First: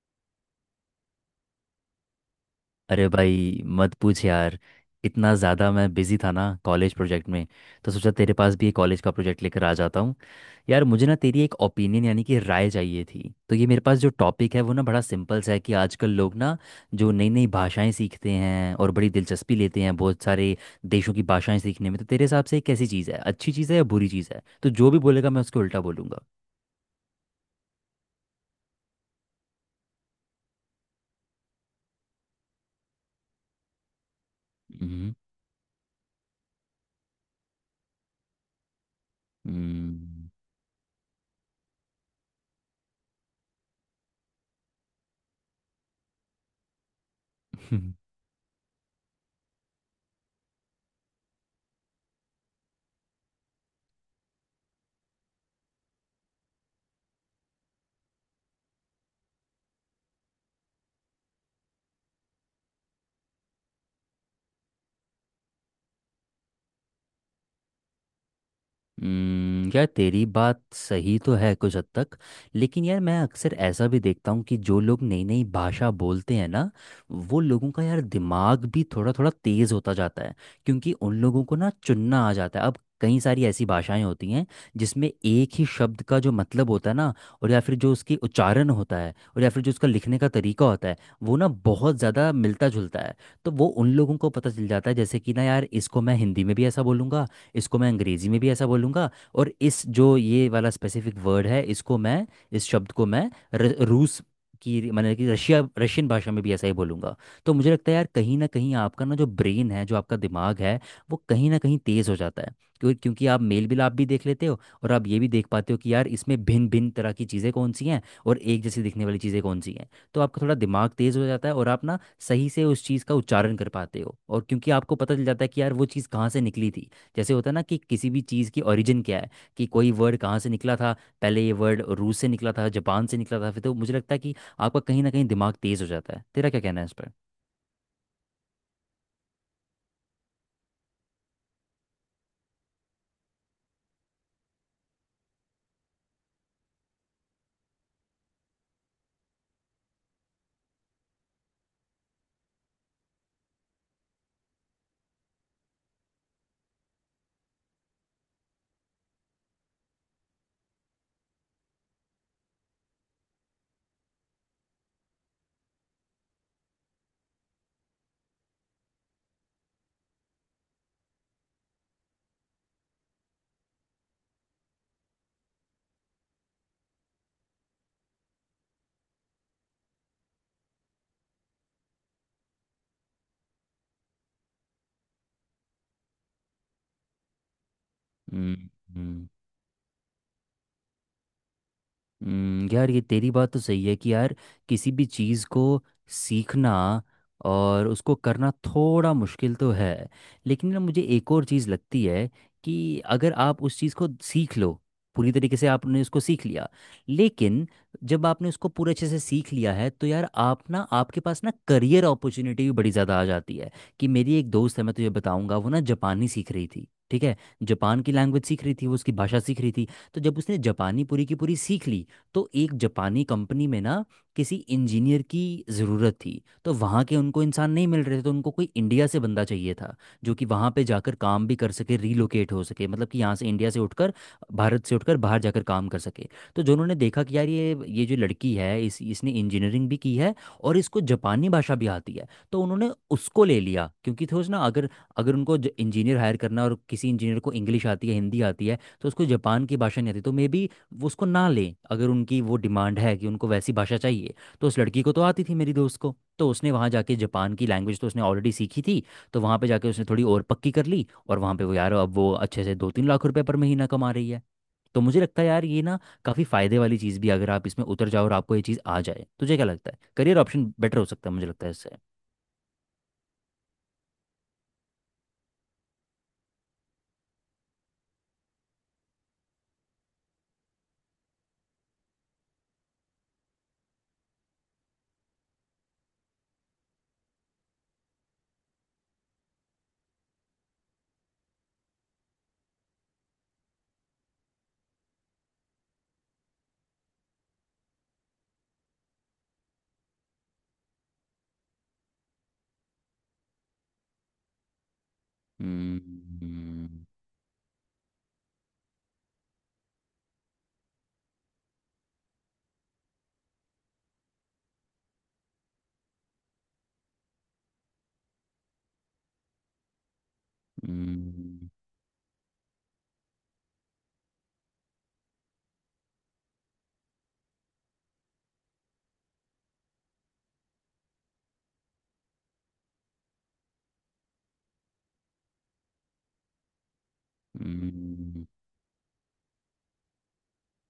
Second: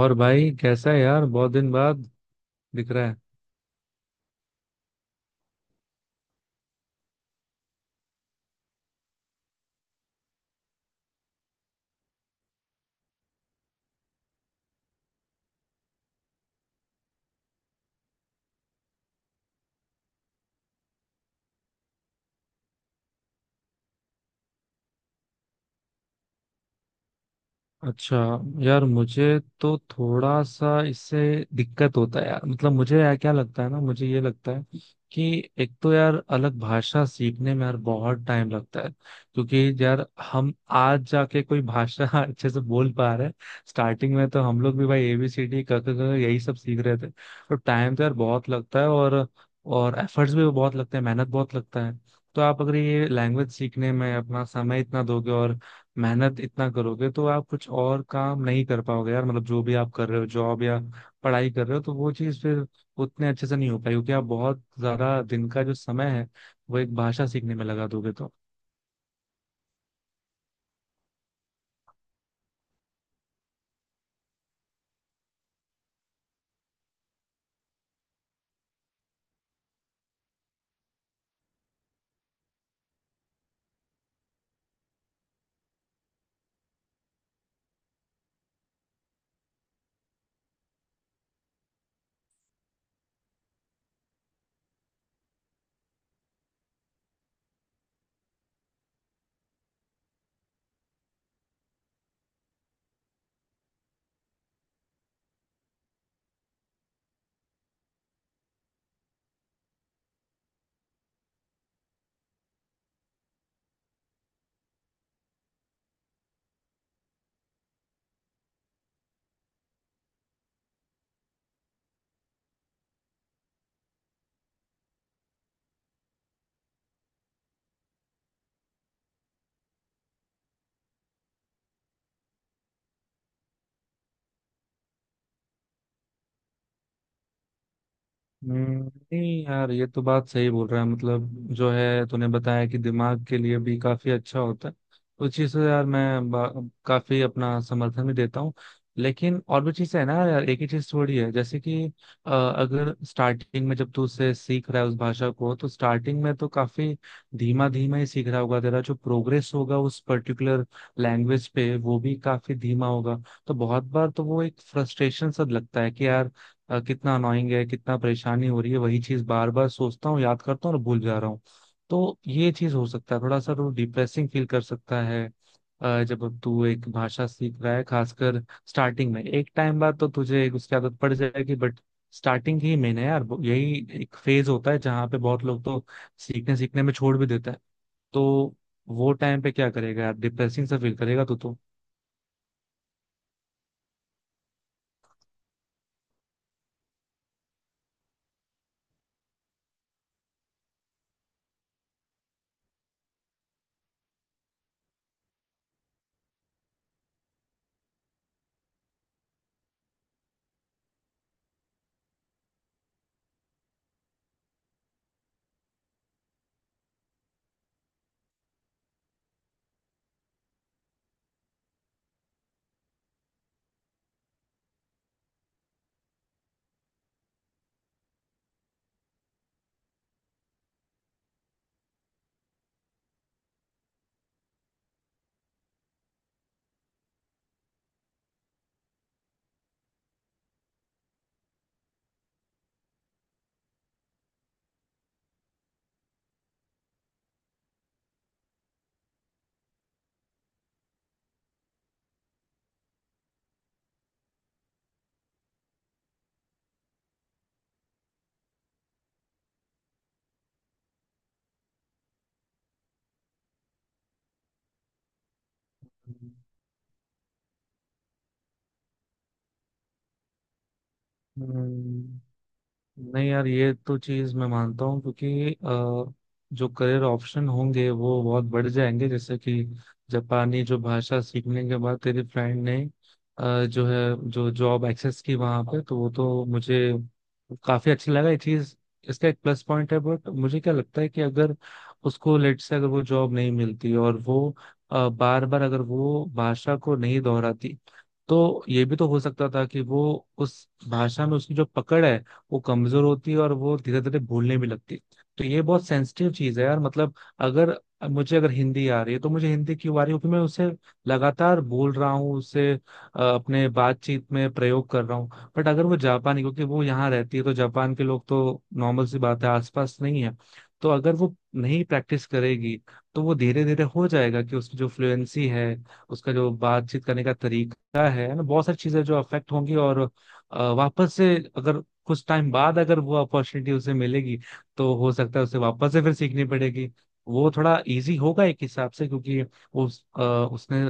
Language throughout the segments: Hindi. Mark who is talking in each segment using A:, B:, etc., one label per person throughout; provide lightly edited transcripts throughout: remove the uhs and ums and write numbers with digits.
A: और भाई कैसा है यार, बहुत दिन बाद दिख रहा
B: अरे
A: है।
B: भाई मत पूछ यार। इतना ज़्यादा मैं बिज़ी था ना कॉलेज प्रोजेक्ट में। तो सोचा तेरे पास भी एक कॉलेज का प्रोजेक्ट लेकर आ जाता हूँ। यार मुझे ना तेरी एक ओपिनियन यानी कि राय चाहिए थी। तो ये मेरे पास जो टॉपिक है वो ना बड़ा सिंपल सा है, कि आजकल लोग ना जो नई नई भाषाएं सीखते हैं और बड़ी दिलचस्पी लेते हैं बहुत सारे देशों की भाषाएं सीखने में, तो तेरे हिसाब से ये कैसी चीज़ है? अच्छी चीज़ है या बुरी चीज़ है? तो जो भी बोलेगा मैं उसको उल्टा बोलूँगा।
A: अच्छा, यार मुझे तो थोड़ा सा इससे दिक्कत होता है यार। मतलब मुझे, यार क्या लगता है ना, मुझे ये लगता है
B: हम्म।
A: कि एक तो यार अलग भाषा सीखने में यार बहुत टाइम लगता है, क्योंकि यार
B: हम्म।
A: हम आज जाके कोई भाषा अच्छे से बोल पा रहे हैं। स्टार्टिंग में तो हम लोग भी भाई एबीसीडी, क ख ग, यही सब सीख रहे थे। तो टाइम तो यार बहुत लगता है, और एफर्ट्स भी बहुत लगते हैं, मेहनत बहुत लगता है। तो आप अगर ये लैंग्वेज सीखने में अपना समय इतना दोगे और मेहनत इतना करोगे, तो आप कुछ और काम नहीं कर पाओगे यार। मतलब जो भी आप कर रहे हो, जॉब या पढ़ाई कर रहे हो, तो वो चीज़ फिर उतने अच्छे से नहीं हो पाएगी, क्योंकि आप बहुत ज्यादा दिन का जो समय है वो एक भाषा सीखने में लगा दोगे तो।
B: यार तेरी बात सही तो है कुछ हद तक। लेकिन यार मैं अक्सर ऐसा भी देखता हूँ कि जो लोग नई नई भाषा बोलते हैं ना, वो लोगों का यार दिमाग भी थोड़ा थोड़ा तेज़ होता जाता है। क्योंकि उन लोगों को ना चुनना आ जाता है। अब कई सारी ऐसी भाषाएं होती हैं जिसमें एक ही शब्द का जो मतलब होता है ना, और या फिर जो उसकी उच्चारण होता है, और या फिर जो उसका लिखने का तरीका होता है, वो ना बहुत ज़्यादा मिलता जुलता है। तो वो उन लोगों को पता चल जाता है, जैसे कि ना यार इसको मैं हिंदी में भी ऐसा बोलूँगा, इसको मैं अंग्रेजी में भी ऐसा बोलूँगा, और इस जो ये वाला स्पेसिफिक वर्ड है इसको मैं इस शब्द को मैं र, रूस की मैंने कि रशिया रशियन भाषा में भी ऐसा ही बोलूँगा। तो मुझे लगता है यार कहीं ना कहीं आपका ना जो ब्रेन है जो आपका दिमाग है वो कहीं ना कहीं तेज़ हो जाता है। क्योंकि क्योंकि आप मेल मिलाप भी देख लेते हो, और आप ये भी देख पाते हो कि यार इसमें भिन्न भिन्न तरह की चीज़ें कौन सी हैं और एक जैसी दिखने वाली चीज़ें कौन सी हैं। तो आपका थोड़ा दिमाग तेज़ हो जाता है और आप ना सही से उस चीज़ का उच्चारण कर पाते हो, और क्योंकि आपको पता चल जाता है कि यार वो चीज़ कहाँ से निकली थी। जैसे होता है ना कि किसी भी चीज़ की ओरिजिन क्या है, कि कोई वर्ड कहाँ से निकला था। पहले ये वर्ड रूस से निकला था, जापान से निकला था, फिर। तो मुझे लगता है कि आपका कहीं ना कहीं दिमाग तेज़ हो जाता है। तेरा क्या कहना है इस पर?
A: हम्म, नहीं यार, ये तो बात सही बोल रहा है। मतलब जो है, तूने बताया कि दिमाग के लिए भी काफी अच्छा होता है, तो उस चीज से यार मैं काफी अपना समर्थन भी देता हूँ। लेकिन और भी चीजें है ना यार, एक ही चीज थोड़ी है। जैसे कि अगर स्टार्टिंग में जब तू उसे सीख रहा है उस भाषा को, तो स्टार्टिंग में तो काफी धीमा धीमा ही सीख रहा होगा। तेरा जो प्रोग्रेस होगा उस पर्टिकुलर लैंग्वेज पे, वो भी काफी धीमा होगा। तो बहुत बार तो वो एक फ्रस्ट्रेशन सा लगता है कि यार कितना अनोइंग है, कितना परेशानी हो रही है, वही चीज बार बार सोचता हूँ, याद करता हूँ और भूल जा रहा हूँ। तो ये चीज हो सकता है थोड़ा सा तो डिप्रेसिंग फील कर सकता है। जब तू एक भाषा सीख रहा है, खासकर स्टार्टिंग में, एक टाइम बाद तो तुझे उसकी आदत पड़ जाएगी, बट स्टार्टिंग ही मेन है यार। यही एक फेज होता है जहाँ पे बहुत लोग तो सीखने सीखने में छोड़ भी देता है। तो वो
B: हम्म।
A: टाइम पे क्या करेगा यार, डिप्रेसिंग सा फील करेगा तू तो।
B: यार ये तेरी बात तो सही है कि यार किसी भी चीज़ को सीखना और उसको करना थोड़ा मुश्किल तो है। लेकिन ना मुझे एक और चीज़ लगती है, कि अगर आप उस चीज़ को सीख लो, पूरी तरीके से आपने उसको सीख लिया, लेकिन जब आपने उसको पूरे अच्छे से सीख लिया है तो यार आप ना आपके पास ना करियर अपॉर्चुनिटी भी बड़ी ज़्यादा आ जाती है। कि मेरी एक दोस्त है मैं तुझे बताऊंगा। वो ना जापानी सीख रही थी, ठीक है? जापान की लैंग्वेज सीख रही थी, वो उसकी भाषा सीख रही थी। तो जब उसने जापानी पूरी की पूरी सीख ली, तो एक जापानी कंपनी में ना किसी इंजीनियर की ज़रूरत थी। तो वहाँ के उनको इंसान नहीं मिल रहे थे, तो उनको कोई इंडिया से बंदा चाहिए था जो कि वहाँ पे जाकर काम भी कर सके, रीलोकेट हो सके, मतलब कि यहाँ से इंडिया से उठकर भारत से उठकर बाहर जाकर काम कर सके। तो जो उन्होंने देखा कि यार ये जो लड़की है इस इसने इंजीनियरिंग भी की है और इसको जापानी भाषा भी आती है, तो उन्होंने उसको ले लिया। क्योंकि थोड़ा ना अगर अगर उनको इंजीनियर हायर करना, और किसी इंजीनियर को इंग्लिश आती है हिंदी आती है तो उसको जापान की भाषा नहीं आती, तो मे बी वो उसको ना लें, अगर उनकी वो डिमांड है कि उनको वैसी भाषा चाहिए। तो उस लड़की को तो आती थी, मेरी दोस्त को। तो उसने वहाँ जाके जापान की लैंग्वेज तो उसने ऑलरेडी सीखी थी, तो वहाँ पे जाके उसने थोड़ी और पक्की कर ली। और वहाँ पे वो यार अब वो अच्छे से दो तीन लाख रुपए पर महीना कमा रही है। तो मुझे लगता है यार ये ना काफ़ी फ़ायदे वाली चीज़ भी, अगर आप इसमें उतर जाओ और आपको ये चीज़ आ जाए। तुझे क्या लगता है? करियर ऑप्शन बेटर हो सकता है मुझे लगता है इससे।
A: हम्म, नहीं यार, ये तो चीज मैं मानता हूँ, क्योंकि जो करियर ऑप्शन होंगे वो बहुत बढ़ जाएंगे। जैसे कि जापानी जो भाषा सीखने के बाद तेरी फ्रेंड ने जो है, जो जॉब एक्सेस की वहां पे, तो वो तो मुझे काफी अच्छा लगा ये चीज। इसका एक प्लस पॉइंट है, बट मुझे क्या लगता है कि अगर उसको लेट से अगर वो जॉब नहीं मिलती, और वो बार बार अगर वो भाषा को नहीं दोहराती, तो ये भी तो हो सकता था कि वो उस भाषा में उसकी जो पकड़ है वो कमजोर होती है, और वो धीरे धीरे भूलने भी लगती है। तो ये बहुत
B: हम्म।
A: सेंसिटिव चीज है यार।
B: हम्म।
A: मतलब अगर मुझे, अगर हिंदी आ रही है, तो मुझे हिंदी क्यों आ रही है? क्योंकि मैं उसे लगातार बोल रहा हूँ, उसे अपने बातचीत में प्रयोग कर रहा हूँ। बट अगर वो जापानी, क्योंकि वो यहाँ रहती है, तो जापान के लोग तो नॉर्मल सी बात है आसपास नहीं है। तो अगर वो
B: हम्म,
A: नहीं प्रैक्टिस करेगी, तो वो धीरे धीरे हो जाएगा कि उसकी जो फ्लुएंसी है, उसका जो बातचीत करने का तरीका है ना, बहुत सारी चीजें जो अफेक्ट होंगी। और वापस से, अगर कुछ टाइम बाद अगर वो अपॉर्चुनिटी उसे मिलेगी, तो हो सकता है उसे वापस से फिर सीखनी पड़ेगी। वो थोड़ा इजी होगा
B: हम्म,
A: एक हिसाब से, क्योंकि उसने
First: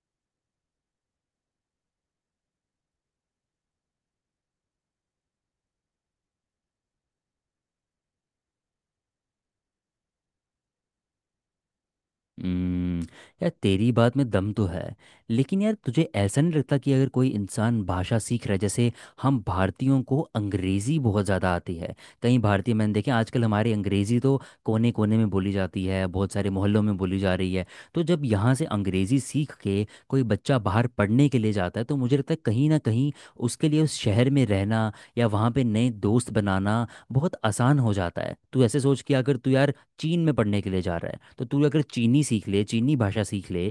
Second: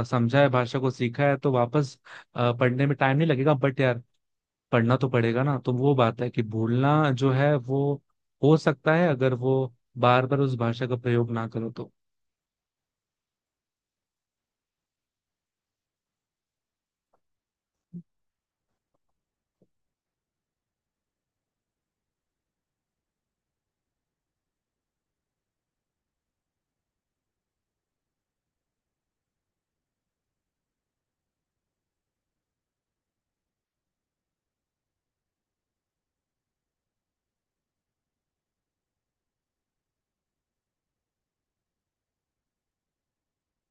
A: समझा है, भाषा को सीखा है, तो वापस पढ़ने में टाइम नहीं लगेगा। बट यार पढ़ना तो पड़ेगा ना। तो वो बात है कि भूलना जो है वो हो सकता है अगर वो बार बार उस भाषा का प्रयोग ना करो तो।
B: हम्म, यार तेरी बात में दम तो है। लेकिन यार तुझे ऐसा नहीं लगता कि अगर कोई इंसान भाषा सीख रहा है, जैसे हम भारतीयों को अंग्रेज़ी बहुत ज़्यादा आती है, कई भारतीय मैंने देखे आजकल। हमारी अंग्रेज़ी तो कोने कोने में बोली जाती है, बहुत सारे मोहल्लों में बोली जा रही है। तो जब यहाँ से अंग्रेज़ी सीख के कोई बच्चा बाहर पढ़ने के लिए जाता है, तो मुझे लगता है कहीं ना कहीं उसके लिए उस शहर में रहना या वहाँ पे नए दोस्त बनाना बहुत आसान हो जाता है। तू ऐसे सोच कि अगर तू यार चीन में पढ़ने के लिए जा रहा है, तो तू अगर चीनी सीख ले, चीनी भाषा सीख ले,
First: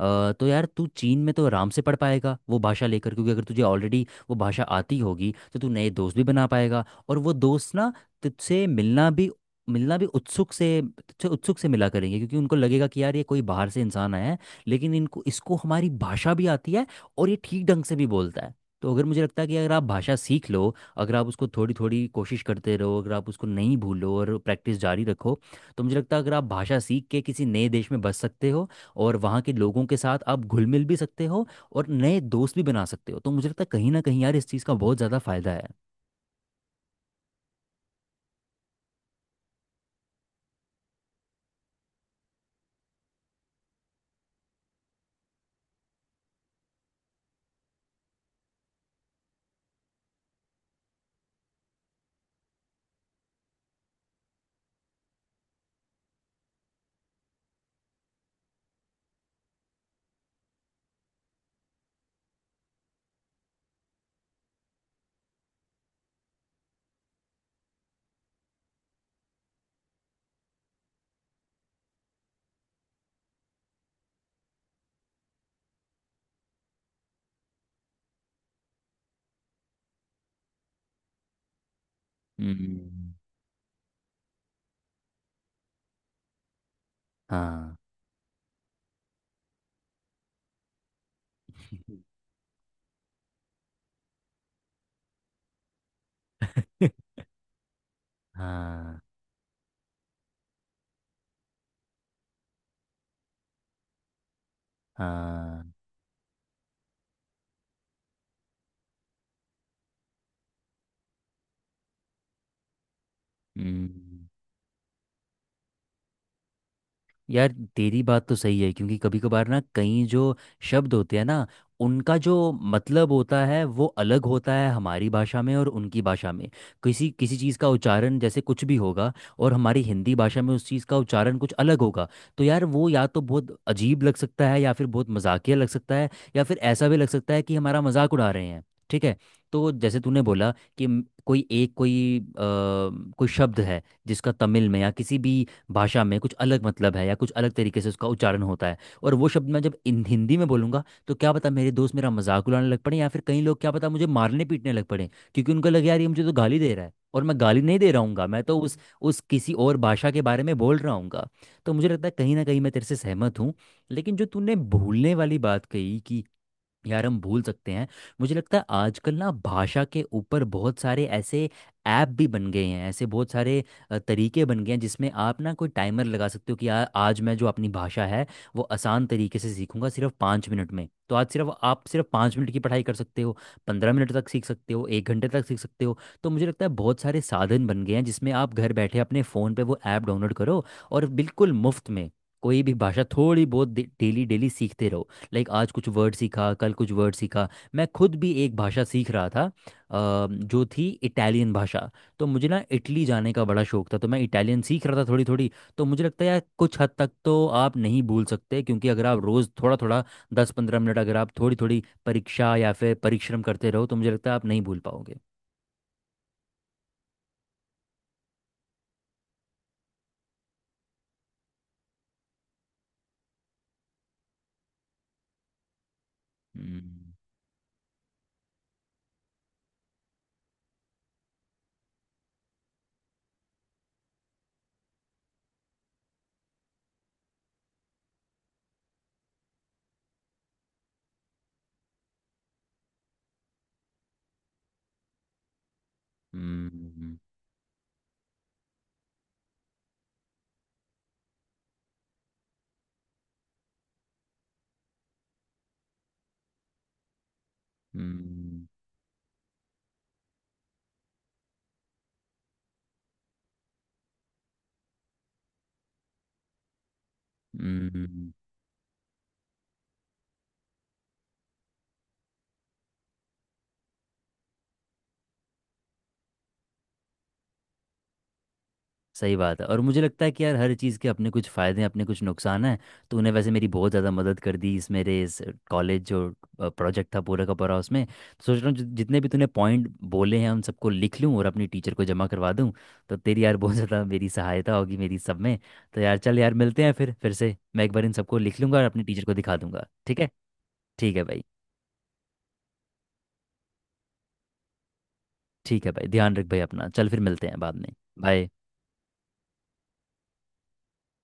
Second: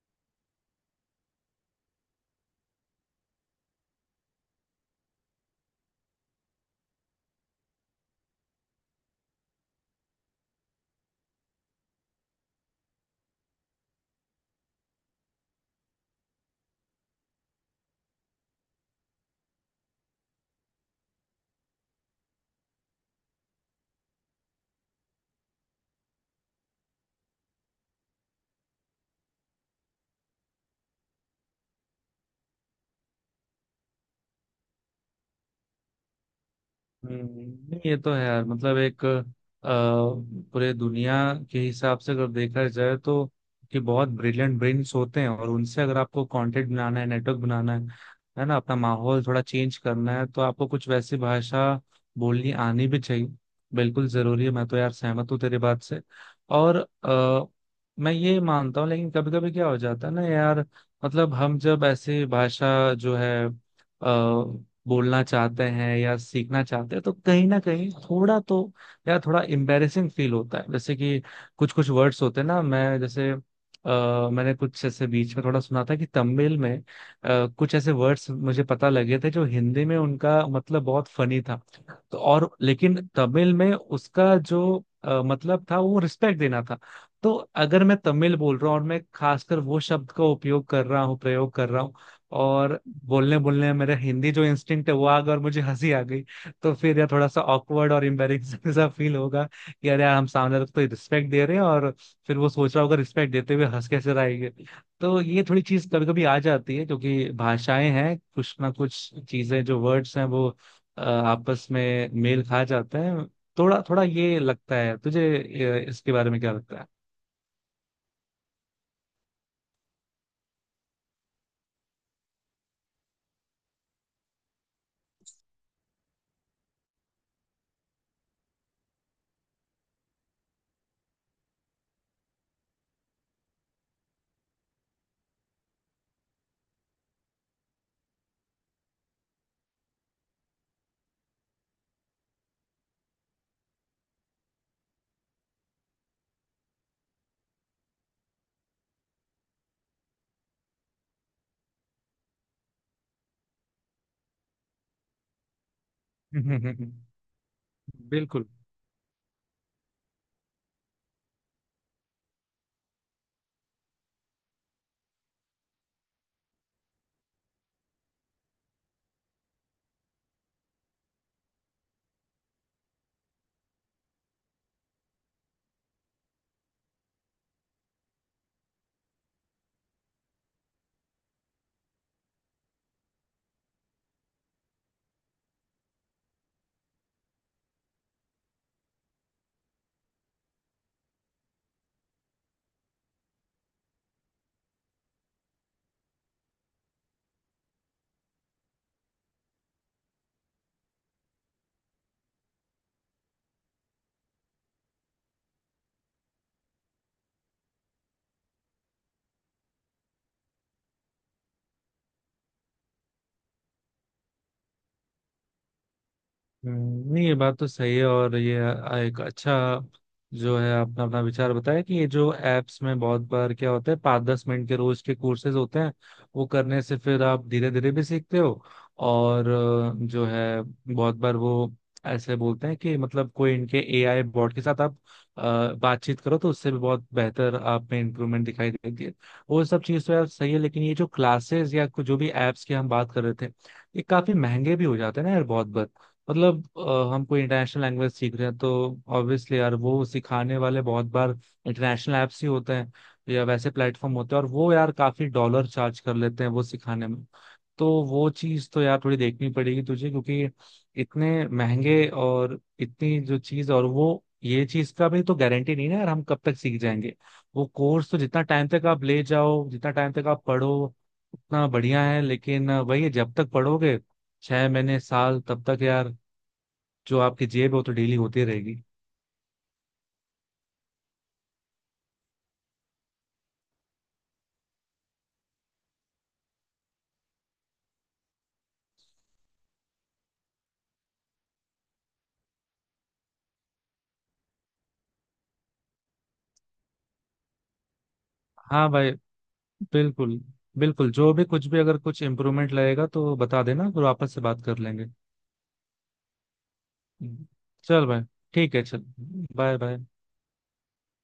B: तो यार तू चीन में तो आराम से पढ़ पाएगा वो भाषा लेकर, क्योंकि अगर तुझे ऑलरेडी वो भाषा आती होगी तो तू नए दोस्त भी बना पाएगा। और वो दोस्त ना तुझसे मिलना भी उत्सुक से मिला करेंगे, क्योंकि उनको लगेगा कि यार ये कोई बाहर से इंसान आया है, लेकिन इनको इसको हमारी भाषा भी आती है और ये ठीक ढंग से भी बोलता है। तो अगर मुझे लगता है कि अगर आप भाषा सीख लो, अगर आप उसको थोड़ी थोड़ी कोशिश करते रहो, अगर आप उसको नहीं भूलो और प्रैक्टिस जारी रखो, तो मुझे लगता है अगर आप भाषा सीख के किसी नए देश में बस सकते हो और वहाँ के लोगों के साथ आप घुल मिल भी सकते हो और नए दोस्त भी बना सकते हो, तो मुझे लगता है कहीं ना कहीं यार इस चीज़ का बहुत ज़्यादा फायदा है।
A: हम्म, नहीं ये तो है यार। मतलब एक पूरे दुनिया के हिसाब से अगर देखा जाए तो, कि बहुत ब्रिलियंट ब्रेन्स होते हैं, और उनसे अगर आपको कंटेंट बनाना है, नेटवर्क बनाना है ना, अपना माहौल थोड़ा चेंज करना है, तो आपको कुछ वैसी भाषा बोलनी आनी भी चाहिए, बिल्कुल जरूरी है। मैं तो यार सहमत हूँ तेरी बात से। और अ, मैं ये मानता हूँ, लेकिन कभी कभी क्या हो जाता है ना यार, मतलब हम जब ऐसे भाषा जो है बोलना चाहते हैं या सीखना चाहते हैं, तो कहीं ना कहीं थोड़ा तो, या थोड़ा एम्बेरेसिंग फील होता है। जैसे कि कुछ कुछ वर्ड्स होते हैं ना, मैं जैसे, मैंने कुछ ऐसे बीच में थोड़ा सुना था कि तमिल में कुछ ऐसे वर्ड्स मुझे पता लगे थे जो हिंदी में उनका मतलब बहुत फनी था। तो और लेकिन
B: हम्म।
A: तमिल में उसका जो मतलब था वो रिस्पेक्ट देना था। तो
B: हाँ।
A: अगर मैं तमिल बोल रहा हूँ, और मैं खासकर वो शब्द का उपयोग कर रहा हूँ, प्रयोग कर रहा हूँ, और बोलने बोलने में मेरा हिंदी जो इंस्टिंक्ट है वो आ गया, और मुझे हंसी आ गई, तो फिर यार थोड़ा सा ऑकवर्ड और एम्बेरेसिंग सा
B: हाँ।
A: फील होगा कि यार यार हम सामने वाले को तो रिस्पेक्ट दे रहे हैं, और फिर वो सोच रहा होगा रिस्पेक्ट देते हुए हंस कैसे रहा है ये। तो ये थोड़ी
B: हाँ।
A: चीज कभी कभी आ जाती है, क्योंकि भाषाएं हैं, कुछ ना कुछ चीजें जो वर्ड्स हैं वो आपस में मेल खा जाते हैं। थोड़ा थोड़ा
B: हम्म
A: ये लगता है तुझे इसके बारे में क्या लगता है?
B: यार तेरी बात तो सही है, क्योंकि कभी कभार ना कई जो शब्द होते हैं ना, उनका जो मतलब होता है वो अलग होता है हमारी भाषा में और उनकी भाषा में। किसी किसी चीज़ का उच्चारण जैसे कुछ भी होगा, और हमारी हिंदी भाषा में उस चीज़ का उच्चारण कुछ अलग होगा। तो यार वो या तो बहुत अजीब लग सकता है, या फिर बहुत मजाकिया लग सकता है, या फिर ऐसा भी लग सकता है कि हमारा मजाक उड़ा रहे हैं, ठीक है? तो जैसे तूने बोला कि म- कोई एक कोई अ, कोई शब्द है जिसका तमिल में या किसी भी भाषा में कुछ अलग मतलब है, या कुछ अलग तरीके से उसका उच्चारण होता है। और वो शब्द मैं जब इन हिंदी में बोलूंगा, तो क्या पता मेरे दोस्त मेरा मजाक उड़ाने लग पड़े, या फिर कई लोग क्या पता मुझे मारने पीटने लग पड़े, क्योंकि उनको लगे यार ये मुझे तो गाली दे रहा है, और मैं गाली नहीं दे रहा हूँ, मैं
A: बिल्कुल।
B: तो उस किसी और भाषा के बारे में बोल रहा हूँ। तो मुझे लगता है कहीं ना कहीं मैं तेरे से सहमत हूँ। लेकिन जो तूने भूलने वाली बात कही कि यार हम भूल सकते हैं, मुझे लगता है आजकल ना भाषा के ऊपर बहुत सारे ऐसे ऐप भी बन गए हैं, ऐसे बहुत सारे तरीके बन गए हैं जिसमें आप ना कोई टाइमर लगा सकते हो कि यार आज मैं जो अपनी भाषा है वो आसान तरीके से सीखूंगा सिर्फ 5 मिनट में। तो आज सिर्फ आप सिर्फ 5 मिनट की पढ़ाई कर सकते हो, 15 मिनट तक सीख सकते हो, एक घंटे तक सीख सकते हो। तो मुझे लगता है बहुत सारे साधन बन गए हैं जिसमें आप घर बैठे अपने फ़ोन पे वो ऐप डाउनलोड करो, और बिल्कुल मुफ्त में कोई भी भाषा थोड़ी बहुत डेली डेली सीखते रहो। लाइक आज कुछ वर्ड सीखा, कल कुछ वर्ड सीखा। मैं खुद भी एक भाषा सीख रहा था, जो थी इटालियन भाषा। तो मुझे ना इटली जाने का बड़ा शौक था, तो मैं इटालियन सीख रहा था थोड़ी थोड़ी। तो मुझे लगता है यार कुछ हद तक तो आप नहीं भूल सकते, क्योंकि अगर आप रोज़ थोड़ा थोड़ा दस पंद्रह मिनट अगर आप थोड़ी थोड़ी परीक्षा या फिर परिश्रम करते रहो, तो मुझे लगता है आप नहीं भूल पाओगे।
A: नहीं ये बात तो सही है। और ये एक अच्छा जो है आपने अपना विचार बताया, कि ये जो एप्स में बहुत बार क्या होता है, 5-10 मिनट के रोज के कोर्सेज होते हैं, वो करने से
B: हम्म।
A: फिर आप धीरे धीरे भी सीखते हो। और जो है, बहुत बार वो ऐसे बोलते हैं कि मतलब कोई इनके एआई बॉट के साथ आप अ, बातचीत करो, तो उससे भी बहुत बेहतर आप में इम्प्रूवमेंट दिखाई देती है। वो सब चीज़ तो यार सही है, लेकिन ये जो क्लासेस या जो भी एप्स की हम बात कर रहे थे, ये काफी महंगे भी हो जाते हैं ना यार बहुत बार। मतलब
B: हम्म। हम्म।
A: हम कोई इंटरनेशनल लैंग्वेज सीख रहे हैं, तो ऑब्वियसली यार वो सिखाने वाले बहुत बार इंटरनेशनल ऐप्स ही होते हैं, या वैसे प्लेटफॉर्म होते हैं, और वो यार काफी डॉलर चार्ज कर लेते हैं वो सिखाने में। तो वो
B: हम्म,
A: चीज तो यार थोड़ी देखनी पड़ेगी तुझे, क्योंकि इतने महंगे, और इतनी जो चीज, और वो ये चीज का भी तो गारंटी नहीं ना यार हम कब तक सीख जाएंगे। वो
B: हम्म,
A: कोर्स तो
B: हम्म।
A: जितना टाइम तक आप ले जाओ, जितना टाइम तक आप पढ़ो, उतना बढ़िया है। लेकिन वही है, जब तक पढ़ोगे, 6 महीने, साल, तब तक यार जो आपकी जेब है वो तो डेली होती रहेगी।
B: सही बात है, और मुझे लगता है कि यार हर चीज़ के अपने कुछ फ़ायदे हैं अपने कुछ नुकसान हैं। तो उन्हें वैसे मेरी बहुत ज़्यादा मदद कर दी इस मेरे इस कॉलेज जो प्रोजेक्ट था पूरा का पूरा उसमें। तो सोच रहा हूँ जितने भी तूने पॉइंट बोले हैं उन सबको लिख लूँ और अपनी टीचर को जमा करवा दूँ। तो तेरी यार बहुत ज़्यादा मेरी सहायता होगी मेरी सब में। तो यार चल यार मिलते हैं फिर से। मैं एक बार इन सबको लिख लूँगा और
A: हाँ
B: अपनी
A: भाई,
B: टीचर को दिखा दूंगा, ठीक है?
A: बिल्कुल। बिल्कुल,
B: ठीक है
A: जो
B: भाई।
A: भी कुछ भी, अगर कुछ इम्प्रूवमेंट लगेगा तो बता देना, फिर वापस से बात कर लेंगे।
B: ठीक है भाई, ध्यान रख भाई अपना। चल फिर मिलते हैं बाद में।
A: चल भाई।
B: बाय।
A: ठीक है, चल। Bye bye.